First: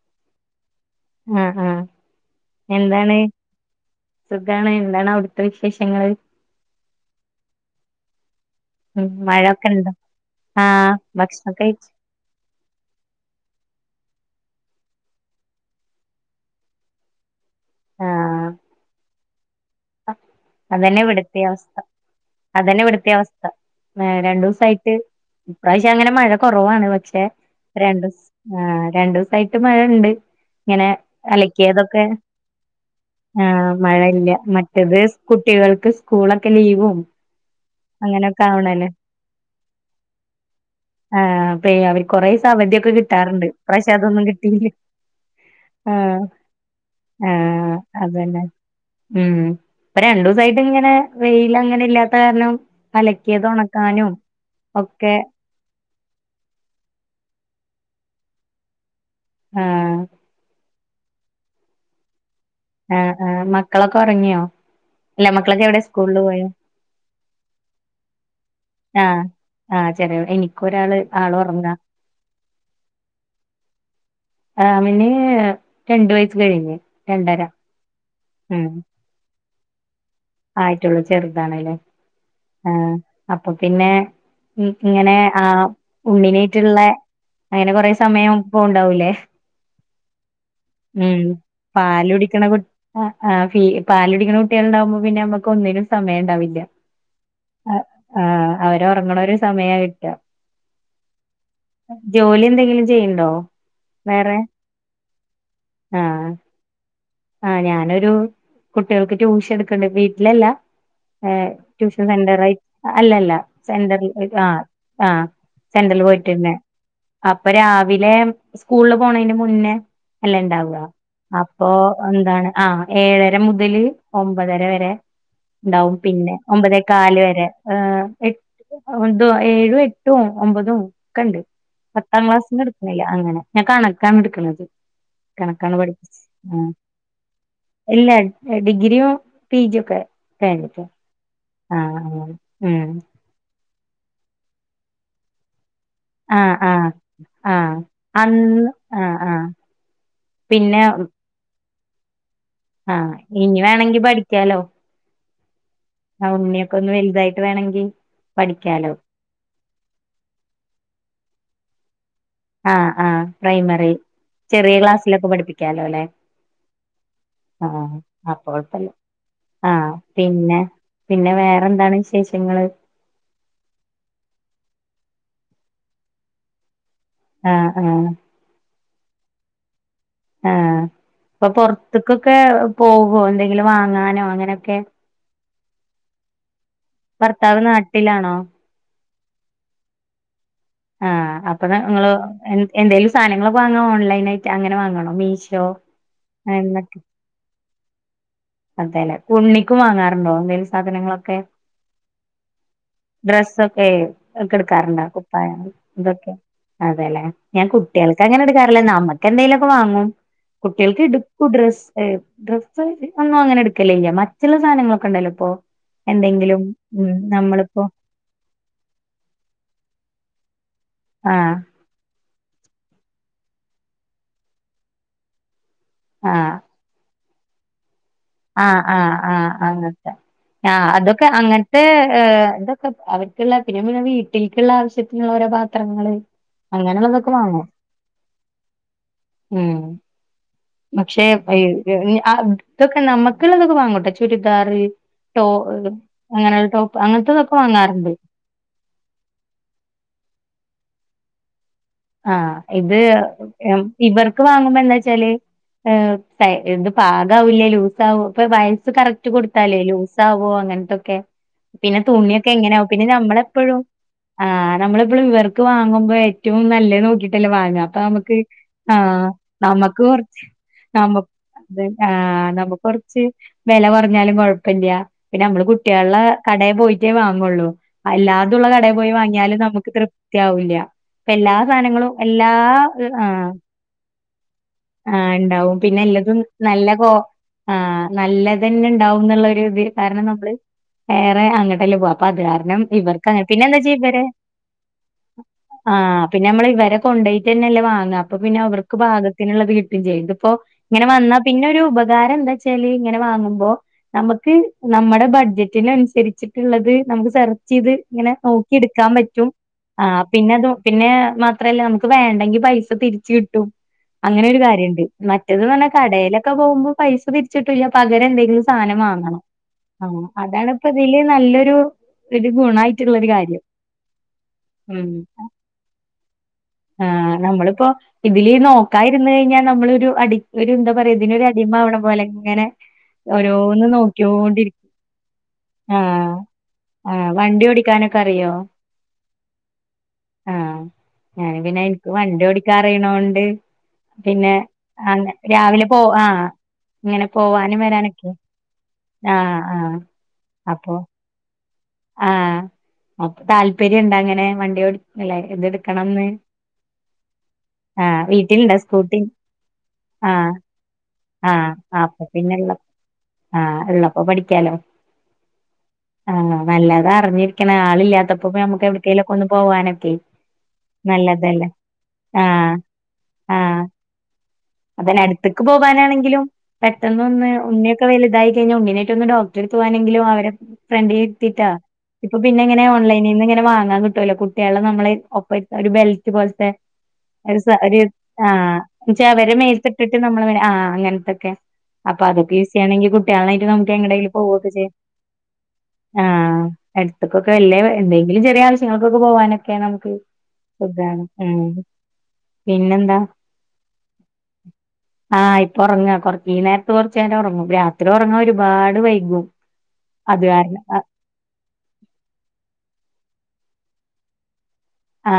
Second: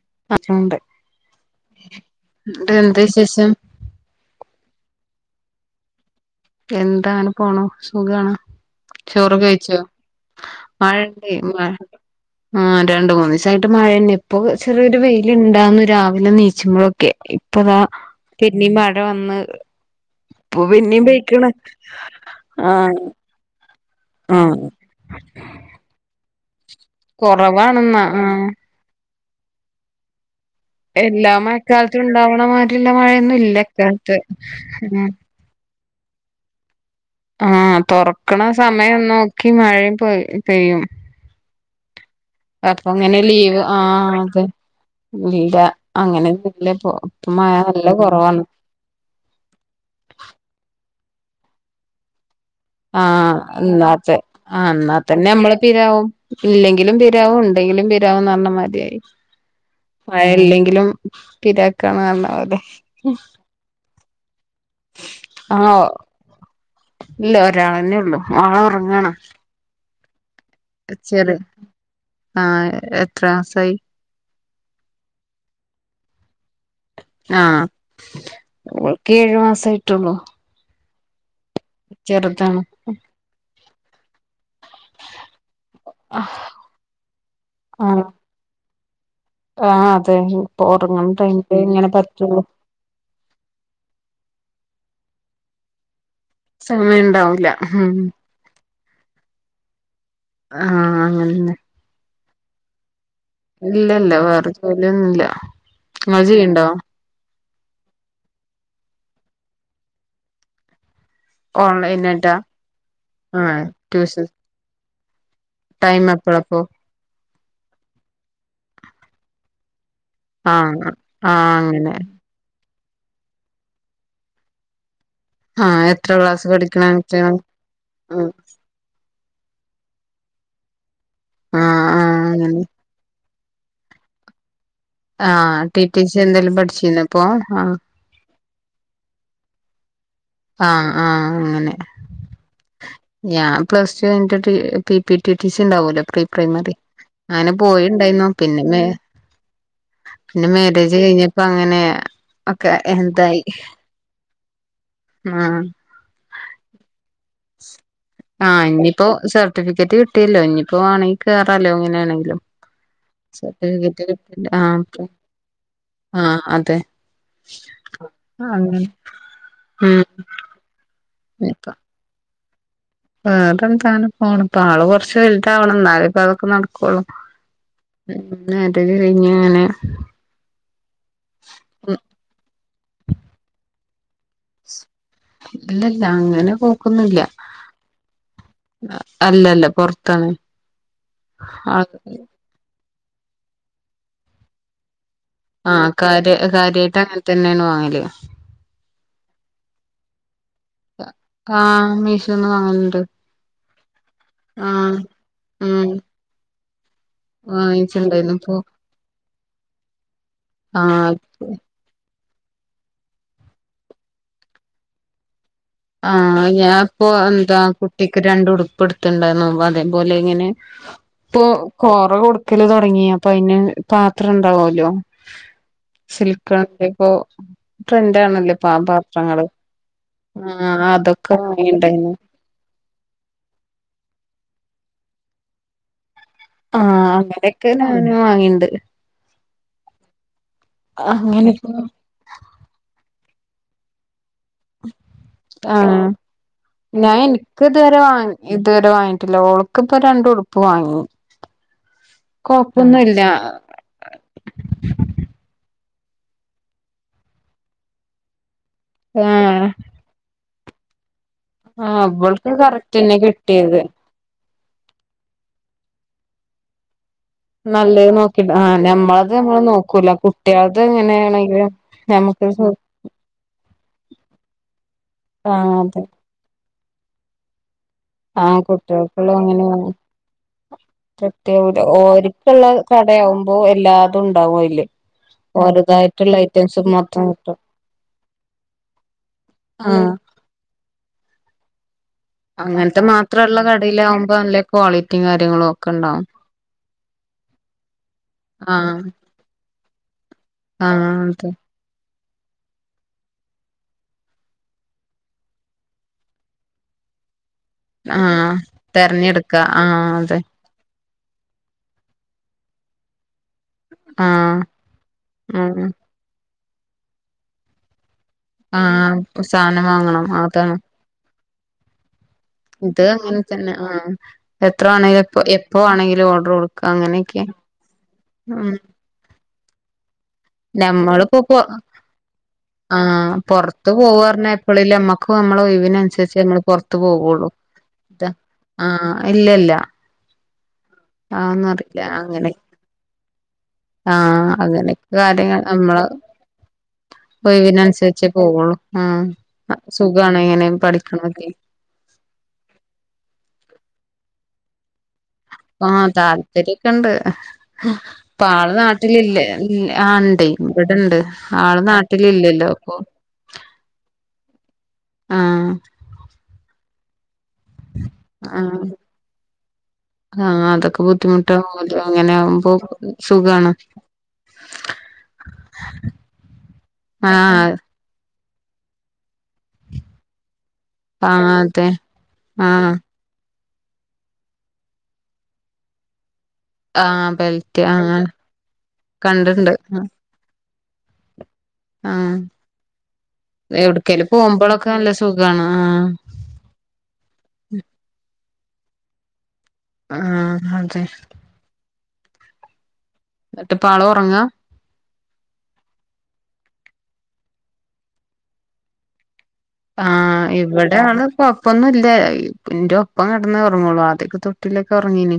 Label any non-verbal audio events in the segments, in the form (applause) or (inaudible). (unintelligible) (unintelligible) ഉണ്ട് ആ എന്ത് ആഎന്താണ് വിശേഷം (unintelligible) എന്താണ് ഔട്ത്തെ വിശേഷങ്ങള് എന്താ ങ്ങനെ പോണ് സുഖണോ ഉം ചോറ് മഴൊക്കെ കഴിച്ചോ ഇണ്ടോ ആഹ് മഴ ഭക്ഷണം കഴിച്ചു (unintelligible) ആ് രണ്ട്മുന്നിസായിട്ട് മയെന്ന ഇപ്പൊ ചെറിയൊരു വെയിലിണ്ടാന്നു രാവിലെ നീച്ചുമ്പോഴൊക്കെ ഇപ്പതാ ആഹ് പിന്നിം മഴ വെന്ന് ഇപ്പം അതന്നെ പിന്നീം (unintelligible) ഇവിടുത്തെ അവസ്ഥ (unintelligible) ആഹ ഏ രണ്ടുസായിട്ട് ഇപ്രാശ്യം അങ്ങനെ മഴ കുറവാണ് പക്ഷേ കൊറവാണെന്നാ (unintelligible) ആഹ് ആ രണ്ടുസായിട്ട് മഴണ്ട് ഇങ്ങനെ എല്ലാ മഴക്കാലത്തും അലക്കിയതൊക്കെ ഉണ്ടാവണ മാതിരിള്ള മഴയൊന്നും ആ ഇല്ല ഇക്കാലത്ത് മഴയില്യ (unintelligible) ഉം (unintelligible) കുട്ടികൾക്ക് സ്കൂളൊക്കെ ലീവും ആഹ തോർക്കണ അങ്ങനെയൊക്കെ ആവണല്ലേ സമയം നോക്കി മഴ പോ പെയ്യും ആഹ (unintelligible) കൊറെേ ദിവസം അപ്പൊ അവധിയൊക്കെ ഇങ്ങനെ കിട്ടാറുണ്ട് ലീവ് ഇപ്രാവശ്യം ആഹ് അതൊന്നും അതെ കിട്ടീയില്ല ഇല്ല അങ്ങനെയന്നും ഇല്ല ഇപ്പൊ ഇപ്പം മഴ ആഹ് നല്ല കുറവാണ് അതന്നെ ഉം ഇപ്പൊ രണ്ടു ദിവസായിട്ട് ഇങ്ങനെ വെയില് അങ്ങനെ ഇല്ലാത്ത കാരണം ആഹ അലക്കിയത് ഒണക്കാനും ഇന്നാത്തെ ആ ഇന്ന ഒക്കെ തന്നെ മ്മള് പിരാവും ഇല്ലെങ്കിലും പിരാവും ണ്ടെങ്കിലും പിരാവും ന്ന് പറഞ്ഞമാതിആയി ആഹ് മഴ ഇല്ലെങ്കിലും പിരാക്കാണ് (unintelligible) ആ ആ മക്കളൊക്കെ ഉറങ്ങിയോ ഇല്ല മക്കളൊക്കെ എവിടെ ആഹ് സ്കൂളില് പോയോ ഇല്ല ഒരാളന്നെ ഉള്ളു ഓള് ഉറങ്ങാണ് ആഹ് (unintelligible) ചെറി ആള് ഒറങ്ങാ ആഹ എത്ര മാസായി ആ അവന് രണ്ട് വയസ് ആഹ ഉം ഓൾക് ഏഴു മസ്സായിട്ടുള്ളൂ ആയിട്ടുള്ളു ചെറുതാണ് ലെ ചെറുതാണ് ആ അപ്പൊ പിന്നെ ഇങ്ങനെ ആ ആഹ് ഉണ്ണിനെയിട്ടുള്ള അയിന് കൊറെ സമയം പോവുണ്ടാവുല്ലെ ആഹ പോകും ഉം പാലുടിക്കണ (unintelligible) ആ ആ ഫീൽ പാലുടിക്ക (unintelligible) കുട്ടികളുണ്ടാവുമ്പോ പിന്നെ നമ്മുക് ഒന്നിനും സമയംണ്ടാവില്ല സമയം ഉണ്ടാവൂല അ ഉം ആ അവർക്ക് ഉറങ്ങണൊരൂ സമയം ആയി (unintelligible) ആഹ അങ്ങനന്നെ ജോലി എന്തെങ്കിലും ചെയ്യുന്നു (unintelligible) ഇല്ല ഇല്ല വേറെ ജോലിയൊന്നുംല്ല ഇങ്ങള് ചെയ്യുണ്ടോ ആഹ ഞാനൊരു കുട്ടികൾക്ക് ട്യൂഷൻ എടുക്കണ്ട് വീട്ടിലല്ല ഹെ ട്യൂഷൻ ഓൺലൈനായിട്ടാ സെന്ററായി അല്ലല്ല ആഹ് സെന്റർ ട്യൂഷൻ ആ ആ സെന്ററിൽ ടൈം പോയിട്ട്ന്നെ എപ്പഴപ്പോ അപ്പൊ രാവിലെ സ്കൂളില് പോണയിന് മുന്നേ അല്ലെ ഇണ്ടാവുക ആഹ് ആഹ് അപ്പൊ അങ്ങനെ എന്താണ് ആ ഏഴര മുതല് ഒമ്പതര വരെ ആഹ് ഇണ്ടാവും എത്ര പിന്നെ ക്ലാസ് പഠിക്ക്ണെ ഒമ്പതേകാല് കുട്ട്യാള് വരെ ഏഹ് ആഹ് എട്ട് (unintelligible) ഒന്തോ ഏഴും എട്ടും ഒമ്പതും ഒക്കെ ഉണ്ട് ആഹ് പത്താം ക്ലാസ്സിന് അങ്ങനെ എടുക്ക്‌ന്നില്ല അങ്ങനെ ഞാൻ കണക്കാണ് എടുക്കണത് ആഹ കണക്കാണ് ടി ടി സി പഠിപ്പിച്ചെ എന്തേലും ആഹ് പഠിച്ചിരുന്നോ ഇപ്പൊ ഇല്ല ഡിഗ്രിയും പി ജിയൊക്കെ ആഹ ആഹ അങ്ങനെ ഉം ഞാ പ്ലസ് ടു കൈഞ്ഞിട്ട് T P P T T C ഉണ്ടാവോലോ പ്രീ ആഹ് പ്രൈമറി ആഹ് അങ്ങനെ ആഹ് പോയിണ്ടായിരുന്നു അന്ന് പിന്നെ ആഹ് (unintelligible) ആഹ് പിന്നെ മാരേജ് കഴിഞ്ഞപ്പോ അങ്ങനെ ഒക്കെ ആഹ് എന്തായി ഇനി വേണങ്കി പഠിക്കാലോ ആ ഉണ്ണിയൊക്കെ ഒന്ന് വലുതായി ആഹ ഇനിയിപ്പോ സർട്ടിഫിക്കറ്റ് കിട്ടിയല്ലോ ഇനിയിപ്പോ ആണെങ്കിൽ കേറാലോ അങ്ങനെയാണെങ്കി ആഹ ആഹ പ്രൈമറി കിട്ടില്ല ചെറിയ ആഹ് ക്ലാസ്സിലൊക്കെ പഠിപ്പിക്കാലോ അല്ലെ ആഹ് അതെ ആഹ അങ്ങനെ അപ്പോകുഴപ്പല്ല ആഹ ഉം പിന്നെ പിന്നെ വേറെ എന്താണ് വിശേഷങ്ങള് വേറെന്ത അങ്ങനെ പോണ് ഇപ്പം ആള് കുറച്ച് വലുതാവണം എന്നാലേ ഇപ്പ അതൊക്കെ നടക്കുള്ളൂ ആഹ ആഹ കഴിഞ്ഞഞ്ഞ അങ്ങനെ ആ പ്പൊ പുറത്തക്കൊക്കെ പോവോ എന്തെങ്കിലും വാങ്ങ ങ്ങാനോ അങ്ങനെയൊക്കെ ഇല്ല ഇല്ല അങ്ങനെ പോ ഭർത്താവ് നാട്ടിലാണോ അല്ല അല്ല പൊറത്താണ് ആ, അപ്പൊ നിങ്ങള് എന്തെലും സാധനങ്ങൾ വാങ്ങോ ഓൺലൈൻ ആയിട്ട് അങ്ങനെ വാങ്ങണോ. മീഷോ ആ കാര്യ എന്നൊക്കെ കാര്യായിട്ട് അങ്ങനെ തന്നെയാണ് വാങ്ങല് അതെല്ലെ, ഉണ്ണിക്കും വാങ്ങാറുണ്ടോ എന്തേലും സാധനങ്ങളൊക്കെ ആ, മീഷോന്ന് വാങ്ങല്ണ്ട് ഡ്രസ്സ് ഒക്കെ (unintelligible) എടുക്കറുണ്ടോ കുപ്പായം ഉം ഇതൊക്കെ അതെല്ലേ, ഞാൻ കുട്ടികൾക്ക് വാങ്ങിച്ചിണ്ടായിരുന്നു അങ്ങനെ ഇപ്പൊ എടുക്കാറില്ല, നമ്മക്ക് എന്തെലൊക്കെ വാങ്ങും കുട്ടികൾക്ക് ആഹ് എടുക്കു ഡ്രെസ് ഡ്രസ്സ് ഒന്നും അങ്ങനെ എടുക്കല്ലേ, ഇല്ല മറ്റുള്ള സാധനങ്ങളൊക്കെ ഉണ്ടല്ലോ ഇപ്പോ ആ, ഞാൻ ഇപ്പോ എന്താ കുട്ടിക്ക് രണ്ട് ഉടുപ്പ് എടുത്തുണ്ടായിരുന്നു അതേപോലെ ഇങ്ങനെ ഇപ്പൊ ആഹ് കൊറ (unintelligible) കൊടുക്കല് തുടങ്ങിയ അപ്പൊ അതിന് പാത്രം ഇ ണ്ടാവല്ലോ ആഹ് സിൽകൺ ടൈപ്പോ ട്രെൻറ് ആണല്ലേ പ പാത്രങ്ങള് ആ ആഹ് അതൊക്കെ അങ്ങനത്തെ വാങ്ങിണ്ടായിരുന്നു ഇതൊക്കെ അവർക്കുള്ള പിന്നെ പിന്നെ വീട്ടിൽ ലേക്കുള്ള ആവശ്യത്തിനുള്ള ഓരോ പാത്രങ്ങള് ആ, അങ്ങനെയുള്ളതൊക്കെ വാങ്ങും അങ്ങനെയൊക്കെ ഞാനും വാങ്ങീണ്ട് ഉം പക്ഷെ അങ്ങനെ (unintelligible) നമ്മക്കുള്ളതൊക്കെ വാങ്ങുട്ട ചുരിദാറ് ടോ ആ അങ്ങനെയുള്ള ടോപ്പ് ഞാൻ അങ്ങനത്തെതൊക്കെ എനിക്ക് ഇതുവരെ വാങ്ങാറുണ്ട് വാ ഇതുവരെ വാങ്ങിട്ടില്ല ഓൾക്ക് ഇപ്പൊ രണ്ട് ഉടുപ്പ് വാങ്ങി ആ, ഇത് കൊഴപ്പൊന്നുല്ല ഇവർക്ക് വാങ്ങുമ്പോ എന്താ ച്ചാല് എ ഇത്പാകവില്ലേ ലൂസ് അവൊ ഇപ്പം വയസ് കറക്ട് ആഹ് കൊടുത്താൽ ലൂസ്ആവോ അങ്ങനത്തൊക്കെ പിന്നെ ആഹ് തുണിയൊക്കെ ഇവൾക്ക് എങ്ങനെയാവും പിന്നെ കറക്റ്റന്നെ കിട്ടിയത് നമ്മളെപ്പോഴും ആ നമ്മളെപ്പളും ഇവർക്ക് വാങ്ങുബോൾ ഏറ്റവും നല്ല നൊക്കി ലെ വാങ്ങ അപ്പ നല്ലത് നമമക്ക് നോക്കി ആ നമ്മളത് നമ്മള് നമക്ക് നോക്കൂല കുറച്ച് കുട്ടികളത് നമക്ക് എങ്ങനെയാണെങ്കിലും ആ ആ നമുക്ക് കൊറച്ച് വില കുറഞ്ഞാലും കൊഴപ്പല്ല്യ ആ അതെ പോയിട്ടേ വാങ്ങള്ളൂ ആ കുട്ടികൾക്കുള്ള പ്രത്യക ഒരു ഒ ആഹ് ആഹ് ഇണ്ടാവും ഒലതായിട്ടുള്ള ഐറ്റംസ് ആ നല്ലതന്നെ ഉണ്ടാവും എന്നുള്ളോരു ഇതിൽ ആ കാരണം നമ്മൾ നേരേ അങ്ങട്ടല്ലേ പോവ അപ്പൊ അത് കാരണം അങ്ങനത്തെ മാത്രമുള്ള ഇവർക്ക് കടയിലാവുമ്പോ നല്ല ക്വാളിറ്റിയും കാര്യങ്ങളും (unintelligible) ഒക്കെ ആഹ് ഉണ്ടാവും പിന്നെ നമ്മള് ഇവരെ കൊണ്ടൊയിട്ട് തന്നെല്ലേ വാങ്ങ അപ്പം പിന്നെ ആ അവർക്ക് പാകത്തിനുള്ളത് കിട്ടും ചെയ്യും ആ അതെ (unintelligible) ഉപകാരം ന്ത നമുക്ക് സെർച്ച് ചെയ്ത് ആ ഇങ്ങനെ നൊക്കിഇട്ക്കാൻ പറ്റും തെരഞ്ഞെടുക്ക ആ അതെ പിന്നെ അത് പിന്നെ മാത്രല്ല നമുക്ക് ആ (unintelligible) എന്തെങ്കിലും ആ ആ സാധനം വങ്ങണം സാധനം വാങ്ങണം അതാണ് അതാണിപ്പോൾ ഇതിൽ നല്ലൊരു ഒരു ഇത് ഗുണായിട്ടുള്ളൊരു അങ്ങനെ കാര്യം തന്നെ ആ എത്ര ഉം ആണെങ്കിലും എപ്പ (unintelligible) എപ്പോ ആണെങ്കിലും ഓർഡർ കൊടുക്ക അങ്ങനെയൊക്കെ ഉം ഒരു എന്താ പറ നമ്മളിപ്പോ ഇതിനൊരു പോ അടിമ ആവുന്നത് ആ പൊലെഒരൊന്ന് പുറത്ത് പോവാറഞ്ഞ ന്നൊക്യൊണ്ടിരിക്കും എപ്പഴല്ലേ നമ്മക്ക് നമ്മളെ ഒഴിവിനനുസരിച്ച് നമ്മള് പുറത്ത് ആ പോവുള്ളൂ ഇതാ ആ ആ ഞാൻ അതൊന്നും പിന്നെ അറിയില്ല ഇൻക്ക് അങ്ങനെ വണ്ടിയൊടിക്കാൻ അറിനൊട് ആ പിന്നെ അങ്ങനെയൊക്കെ ആ കാര്യങ്ങൾ രാവിലെ നമ്മളെ പൊവ ആ ഇങ്ങനെ പോവാനും ഒഴിവിനനുസരിച്ചേ വരാനൊക്കെ പോവുള്ളൂ ആ ആ സുഖാണ് ഇങ്ങനെ അപ്പൊ പഠിക്കണൊക്കെ ആഅപ്പൊ താല്പര്യംണ്ടങ്ങനെ വണ്ടിയോട് ആ താല്പര്യൊക്കെണ്ട് ആഹ് പ ആള് വീട്ടിലുണ്ടോ സ്കൂട്ടി നാട്ടിലില്ലേ ആ ണ്ട് ആഹ് ഇവിടെണ്ട് ആഹ് ആള് അപ്പൊ പിന്നെ നാട്ടിലില്ലല്ലോ ഇള്ള അപ്പൊ ആഹ് ള്ളപ്പോൊ പഠിക്കാലോ ആ ആ നല്ലാതറിഞ്ഞി എന ആളില്ലാത്തപ്പോ ആ നമക്ക് എവിടേക്കേലും പൊ പോവാനൊക്കെ ആഹ് അതൊക്കെ നല്ലതല്ലേ ബുദ്ധിമുട്ടാവല്ലോ അങ്ങനെ ആവുമ്പോ ആആ സുഖാണ് അതന് അടുത്തക്ക് പോവാനാണെങ്കിലും പെട്ടെന്ന് ഒന്ന് ആഹ് ന്നൊക്കെ വ (unintelligible) ഇതായി കഴിഞ്ഞ ഉണ്ണിനെട്ടൊന്ന് ഡോക്ടർത്ത്പോവാനെങ്കിലും അവരെ ഫ്രണ്ട് ആഹ് കിട്ടീട്ടാ അതെ ഇപ്പൊപ്പിന്നെങ്ങനെ ആഹ് ഓൺലൈനിൽ നിന്ന് ഇങ്ങനെ വാങ്ങാൻ പ കുട്ട്യാളെ നമ്മളൾ ഒപ്പ ഇരുത്തഒരു ബെൽറ്റ് ബെൽറ്റ് പോലത്തെ ആഹ് ഒരു ബെൽറ്റ് സാരി സ ആഹ് ആ ചവരെ കണ്ടിണ്ട് മേത്തിട്ടിട്ട് നമ്മൾ ആ അങ്ങനത്തൊക്കെ ആഹ് അപ്പൊതൊക്കെ യൂസ് ചെയ്യണെങ്കിൽ കുട്ടികളായിട്ട് നമുക്ക് എവിടക്കേലും എങ്ങട്ടെങ്കിലും പോവുവൊക്കെ പോകുമ്പോളൊക്കെ ചെയ്യാം നല്ല സുഖാണ് ആഹ് ആ എടുത്തക്കൊക്കെ വല്ലിയ എന്തെങ്കിലും ചെറിയ ആവശ്യങ്ങൾക്കൊക്കെ പോവാന് നമുക്ക് ആഹ് അതെ സുഖാണ് പിന്നെ എന്നിട്ട് പാ ള്ഉറങ്ങാ ആഇപ്പൊ ഉറങ്ങ കൊറ ഈ നേരത്ത് കൊറേച്ചരം ഉറങ്ങും രാത്രി ഉറങ്ങാ ഒരുപാട് വൈകും അത് കാരണം അഹ് ആഇവിടെയാണ് ആൾ കൊഴപ്പൊന്നുല്ല ഇന്റെ ഒപ്പം കിടന്നേ ഉറങ്ങോള്ളൂ ആദ്യൊക്ക ആ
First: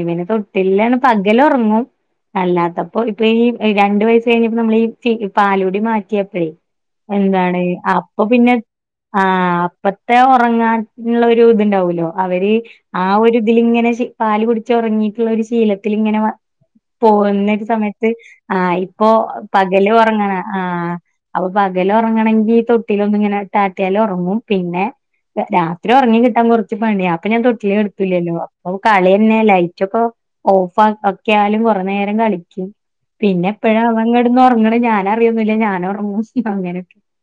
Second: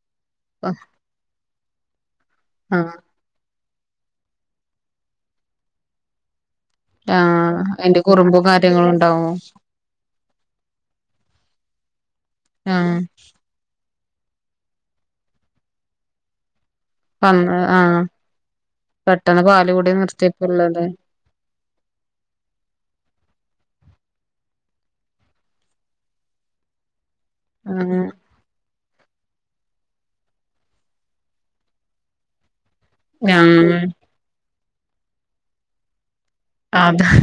ഇവന് ആഹ് തൊട്ടിലാണ് പകല് ഉറങ്ങും അല്ലാത്തപ്പോ ഇപ്പ ഈ രണ്ട് വയസ്സ് കഴിഞ്ഞപ്പോ നമ്മൾ ഈ പാലൂടി മാറ്റിയാപ്പഴേ ആഹ് എന്താണ് അയിന്റെ അപ്പൊ കുറുമ്പും പിന്നെ കാര്യങ്ങളും ഉണ്ടാവും ആഅപ്പത്തെ ഉറങ്ങാനുള്ള ഒരു ഇതുണ്ടാവൂലോ അവര് ആഹ് ആ ഒ ഒരു ഇതിലിങ്ങനെ പാല് കുടിച്ച് ഉറങ്ങിയിട്ടുള്ള ഒരു ശീലത്തി ഇങ്ങനെ വ വന്ന് പോകുന്നൊരു ആഹ് സമയത്ത് ആഇപ്പോ പെട്ടെന്ന് പാല് പകല് കുടി ഉറങ്ങണ ആ നിർത്തിയപ്പള്ളത് അപ്പൊ പകല ഉറങ്ങണെങ്കി തൊട്ടിലൊന്നുഇങ്ങനെട്ടാ (unintelligible) മുട്ട്യാലേ ഉറങ്ങു പിന്നെ രാത്രി ഉറങ്ങി കിട്ടാൻ കുറച്ചു പണിയ അപ്പൊ ഞാൻ തൊട്ടിലി ആഹ് കെടതൂല്ലല്ലോ അപ്പ കളി തന്നെ ലൈറ്റ് ഒക്കെ ഓഫ്‌ ആക്യാലും കുറെ നേരം കളിക്കും (inaudible) പിന്നെ എപ്പോഴാ ആഹ് അവങ്ങടന്ന് ഉറങ്ങണ ഞാന അറിയൊന്നില്ല ഞാനങ്‌ ഉറങ്ങും (inaudible) അങ്ങനക്കെ അതാ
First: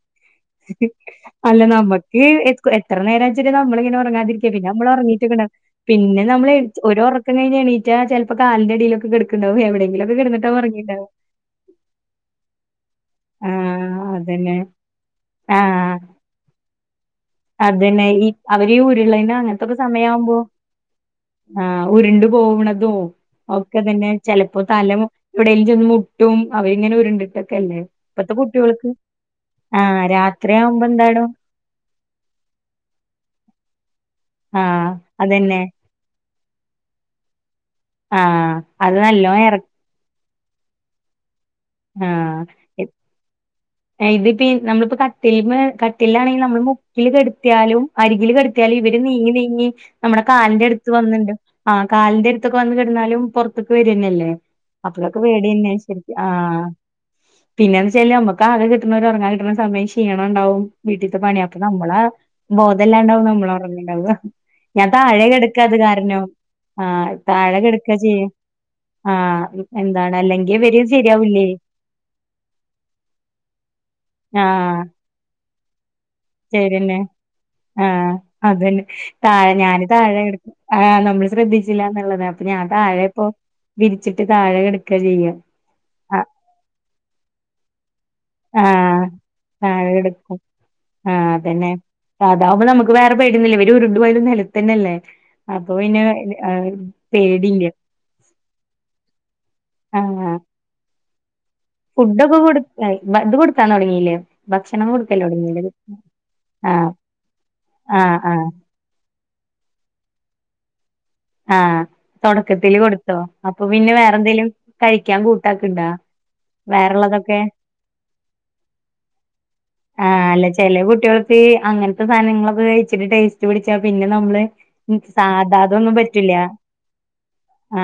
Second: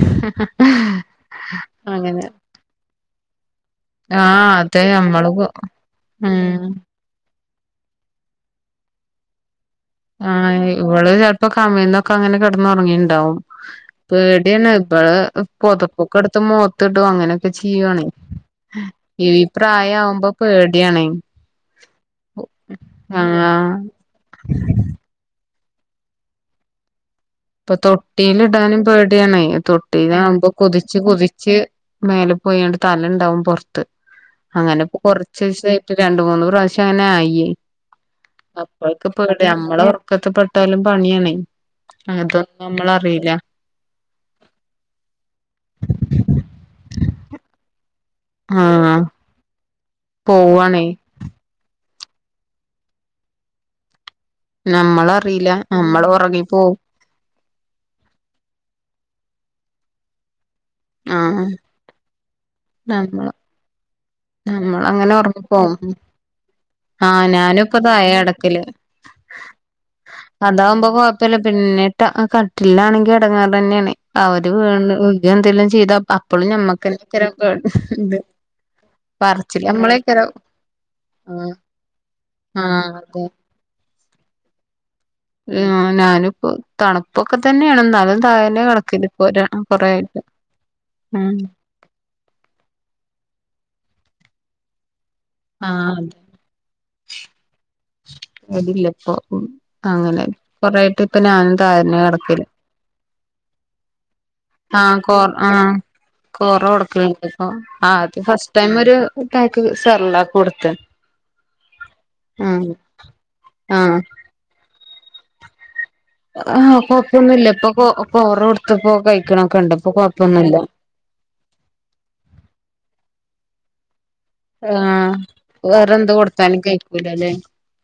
അല്ല നമ്മക്ക് അങ്ങനെ എത്ര നേര (unintelligible) നമ്മള (unintelligible) ങ്ങനെ ഉറങ്ങാതിരിക്ക ആഹ് പിന്നെ അതെ നമ്മള് നമ്മലോറങിട്ടൊക്കെ ഉണ്ടാർന്ന് പിന്നെ ഉം നമ്മൾഓോ കഴി എണീറ്റാ ചെലപ്പോ കാ ലിന്റെടിയിലക്കെടുക്കണ്ടാവും എവിടെ ആ ഇവള് ചെലപ്പോ കമീന്നൊക്കെ അങ്ങനെ കിടന്ന ഉറങ്ങിണ്ടാവും ആഹ് പേടി അതന്നെ യാണ് (unintelligible) ഇവള് ആഹ് പൊതപ്പൊക്കെ എടുത്ത് മുഖത്ത്ടും അങ്ങനെയൊക്കെ ചെയ്യാണ് അതന്നെ ഈ അവര് ഈ ഉരുളണ (unintelligible) പ്രായ ഇങ്ങ (unintelligible) നെ ആവുമ്പോ പേടിയാണ് ആഉരുണ്ടു പോവണതും ആഹ് ഒക്കെതന്നെ ചെ (unintelligible) ലപ്പോ തല എവിടേലുംചെന്ന് മുട്ടും അവനി ങ്ങനെ ഉ രുണ്ടി ഇപ്പൊ തൊട്ടിലിടാനും പേടിയാണ് ആഹ് തൊട്ടിലിടുമ്പോ രാത്രിയാവുമ്പോ എന്താടോ കുതിച്ച്കുതിച്ച് മേല പോയണ്ട് തല ഉണ്ടാവും പൊറത്ത് ആഹ് അങ്ങനെപ്പോ അതന്നെ കൊറച്ചീസായിട്ട് രണ്ട് മൂന്ന് പ്രാവശ്യം അങ്ങനെ ആയി ആഹ് അത് അപ്പോഴക്കെ നല്ലോണം പേടിയാ എറ നമ്മള ഉറക്കത്തി പെട്ടാലും പണിയാണെ അതെ നമ്മളറിയില്ല ഇത് പി നമ്മളിപ്പോ കട്ടിൽമേ കട്ടിലാണെങ്കിൽ നമ്മള് മുട്ടി ല് കെടുത്തിയാലും അരികിൽ കടുത്തിയാലും ഇവര് ആഹ് നീങ്ങി നീങ്ങി നമ്മുടെ കാലിന്റെ പോവാണേ അടുത്ത് വന്ന്ണ്ട് കാലിന്റെ അടുത്തൊക്കെ വന്ന കിടന്നാലും പുറത്തൊക്ക് വരുന്നല്ലേ അപ്പതൊക്കെ പേടി നമ്മളറിയില്ല തന്ന നമ്മള് ശെരിക്കും ആ ഉറങ്ങിപ്പോവും പിന്നെന്ന്ച്ചാല് നമ്മുക്ക് ആകെ കിട്ടുന്നവര് ഉ റങ്ങാൻ കിട്ടണ സമയ ക്ഷീണം ഉണ്ടാവും വീട്ടിലത്തെ പണിയാ ആഹ് അപ്പൊ നമ്മളെ ബോധല്ലാണ്ടാവും നമ്മള് നമ്മള ഉറങ്ങണ്ടാവാ ഞാൻ നമ്മളങ്ങനെ താഴെ ഉറങ്ങിപ്പോവും കെടക്കാഅത് കാരണം ആ ആഹ് താഴെ ഞാനിപ്പ കെടുക്കാ താഴെ ചെയ്യ കെടക്കല് ആഎന്താണ് അല്ലെങ്കിൽ ഇവര് ശരിയാവൂില്ലേ അ കട്ടിലാണെങ്കിൽ എടങേ റ് തന്നെയാണ് ആ അവര് വീണ് എന്തെങ്കിലും ചെയ്താ അപ്പളും ശരിയന്നെ ഞമ്മക്ക്ന്നെ തരാൻ കേണ്ട് (inaudible) ആഹ് (inaudible) അതന്നെ (unintelligible) താഴെ ഞാന് താഴെ കെ ടുക്ക ആ് നമ്മള് ആഹ് ശ്രദ്ധിച്ചില്ല എന്നുള്ളത് അപ്പൊ ഞാൻ ആഹ് താഴെ അതെ ഇപ്പോവി രി ച്ചക്ക് താഴെ കിട ഞാനി ഇപ്പോ തണുപ്പൊക്കെ തന്നെയാണ് ന്നാലും താഴ ന്നെ കടക്കല് കുറെ ആയിട്ട് ആ ഉം അതന്നെ അതാ വുമ്പോ നമുക്ക് വേറെ പേടിയൊന്നുല്ല ഒരു ഉരുണ്ട് പോയത് നിലത്തന്നെല്ലേ അപ്പൊ പിന്നെ പേടില്ല അരില്ല ഇപ്പൊ ആ അങ്ങനെ കൊറെ ആായിട്ട് ഇപ്പ ഞാന ഫുഡൊക്കെ കൊടുക്കാൻ തുടങ്ങീല്ലേ ആഹ കോർ ആഹ കോറ ആഹ് കൊടുക്കലണ്ട്പ്പൊ ആ ആഹ് അത് ആഹ് ഫസ്റ്റ് ടൈം ഒരു ക്ക് സർല്ലാക്ക് കൊടുത്ത ആ തുടക്കത്തിൽ കൊടുത്തോ അപ്പൊ പിന്നെ ആഹ് വേറെ എന്തേലും കഴിക്കാൻ കൂട്ടാക്ക്ണ്ടാ ആഹ വേറെള്ളതൊക്കെ കൊഴപ്പൊന്നുമില്ല ഇപ്പൊ ആ ആ കൊഴപ്പൊന്നുമുമില്ല കോറ കൊടുത്ത്പ്പോ കഴിക്കണൊക്കെ ഇണ്ട് ഇപ്പൊ ആഹ് അല്ല കൊഴപ്പൊന്നുമില്ല (unintelligible) അങ്ങനത്തെ സാധനങ്ങളൊക്കെ കഴിച്ചി ട്ട് ടേസ്റ്റ് പിടിച്ച പിന്നെ നമ്മള് ആഹ് വേറെ സാധതൊന്നും പ എന്ത് കൊടുത്താലും കഴിക്കൂലല്ലേ അ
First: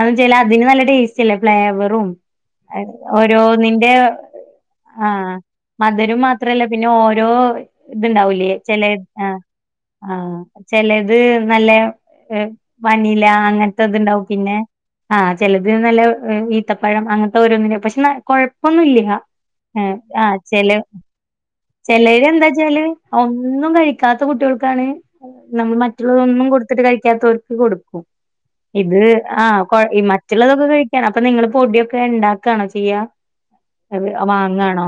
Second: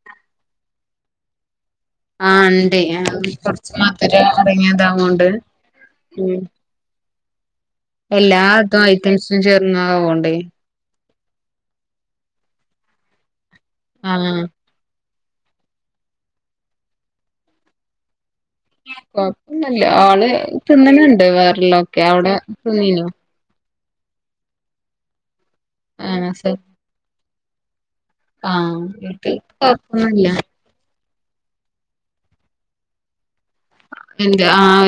അതിന് നല്ല ടെസ്റ്റില്ലേ ഫ്ലവേർന് മ്മ് ആഹ് ഇണ്ടേ ഓരോ കൊറച്ച് നിന്റെ മധുരം ആ അടങ്ങിയതാവോണ്ട് മധുരം ഉം മാത്രല്ല പിന്നെ ഓരോ എല്ലാ ഇത്ണ്ടാവൂലേ ഇതും ചിലെ ആ ഐറ്റംസും ആ ചേർന്നതാവോണ്ടേ ചിലെ അത് നല്ല വാനില അങ്ങനത്തെ ഇതുണ്ടാവും ആഹ് പിന്നെ ആ ചിലത് നല്ല ഈത്തപ്പഴം അങ്ങനത്തെ ഓരോന്നിനെ പക്ഷെ ന കൊഴപ്പൊന്നൂല്ല്യ കൊഴപ്പൊന്നുല്ല ആ ആള് ചെല തിന്ന്ണ് ണ്ട് ചെ വേറെള്ളൊക്കെ ലേര് അവിടെ എന്താച്ചാല് തിന്നീനോ ഒന്നും കഴിക്ക കഴിക്കാത്ത കുട്ടികൾക്കാണ് നമ്മൾ മറ്റുള്ളതൊന്നും ആഹ് കൊടുത്തിട്ട് കഴിക്കാത്തവർക്ക് കൊടുക്കും ആഹ് ഇത് ആ കൊ കൊഴപ്പൊന്നുല്ല മറ്റുള്ളതൊക്കെ കഴി ക്കാണ് അപ്പൊ നിങ്ങള് പൊടിയൊക്കെ ഉണ്ടാക്കാ ണോ ചെയ്യാ എന്റെ ആ വാങ്ങാണോ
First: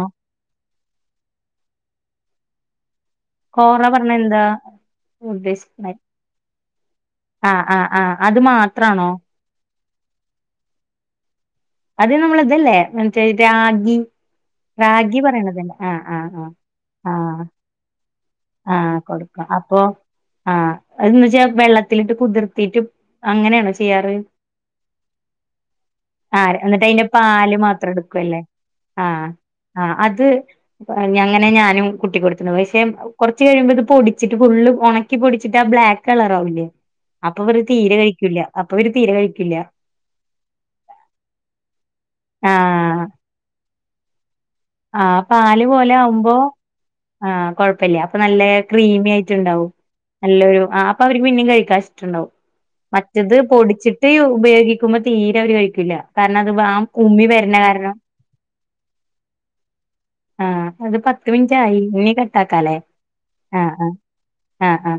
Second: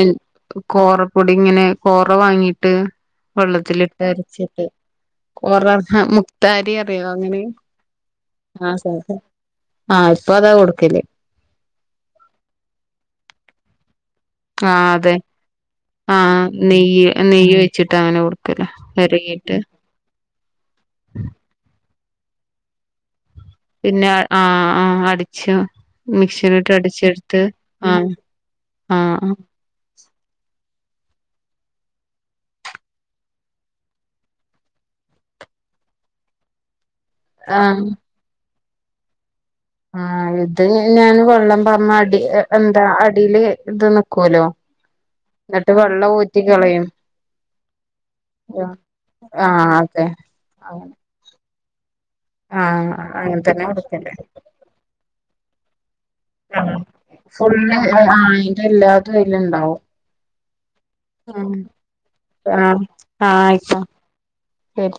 കോറപ്പൊടി ങ്ങനെ കോറ വാങ്ങീട്ട് കോറ പറഞ്ഞ എന്താ വെള്ളത്തിലിട്ടരച്ചിട്ട് കോറ ഉദ്ദേശിക്കുന്നത് മുക്താരി അറിയോ അങ്ങനെ ആ ആ ആ അത് ആ സാ മാത്രാണോ ആ ഇപ്പൊ അതാ കൊടുക്കല് അത് നമ്മളിതല്ലേ മറ്റേ രാഗി ആ അതെ റാഗി പറയണതല്ലെ ആ ആ ആ നെയ്യ് ആ നെയ്യ് വെച്ചിട്ട് അങ്ങനെ കൊടുക്കല ആ കൊ വെരകിട്ട് അപ്പൊ ആ എന്ന് വച്ചാ വെള്ളത്തിലിട്ട് കുതിർത്തീട്ട് പിന്നെ ആ ആ അടിച്ച് മി ആ എന്നിട്ട് അയിന്റെ പാല് മാത്രം എടുക്കുവല്ലേ ആ ആ അത് അങ്ങനെ ഞാനും കുട്ടിക്കൊടുത്തിനി പക്ഷെ കൊറച്ച് കഴിയുമ്പോത് പൊടിച്ചിട്ട് ഫുള്ള് ഒണക്കി പൊടിച്ചിട്ട് ബ്ലാ ലാക്ക് കളറാവൂല്ലേ അപ്പൊ ഇവ ആ തീര കഴിക്കൂല അപ്പൊര് തീരെ ക ആ ഇത് (unintelligible) വെള്ളം പാർന്നാ അടി എന്താ അടില് ഇത് നിക്കൂലോ ആ പാല് എന്നിട്ട് പോലെ വെള്ളം ആമ്പോ ഊറ്റി കളയും ആ കൊഴപ്പല്ല്യ അപ്പ നല്ല ക്രീമി ആ ആയിട്ട്ണ്ടാവും അതെ നല്ലൊരു ആ അങ്ങനെ അപ്പവര് പിന്നേം കഴിക്കും ഇഷ്ടണ്ടാവും ആഹ് മറ്റത് അങ്ങനെ തന്നെ പൊടിച്ചിട്ട് കൊടുക്കല് ഉപയോഗിക്കുമ്പോ തീരെ അവര് കഴിക്കില്ല കാരണം അത് ആഹ് വാം ഉമി വരുന്ന ഫുള്ള് കാരണം ആഹ് അയിന്റെ എല്ലാതും അയിലുണ്ടാവും ആ അത് പത്ത് മിൻറ്റ് ആഹ് ആയി ഇനികട്ടാക്കാലേ ആഹ് ആഹ് ആ ആയിക്കോ ആ ആ ശരി ആ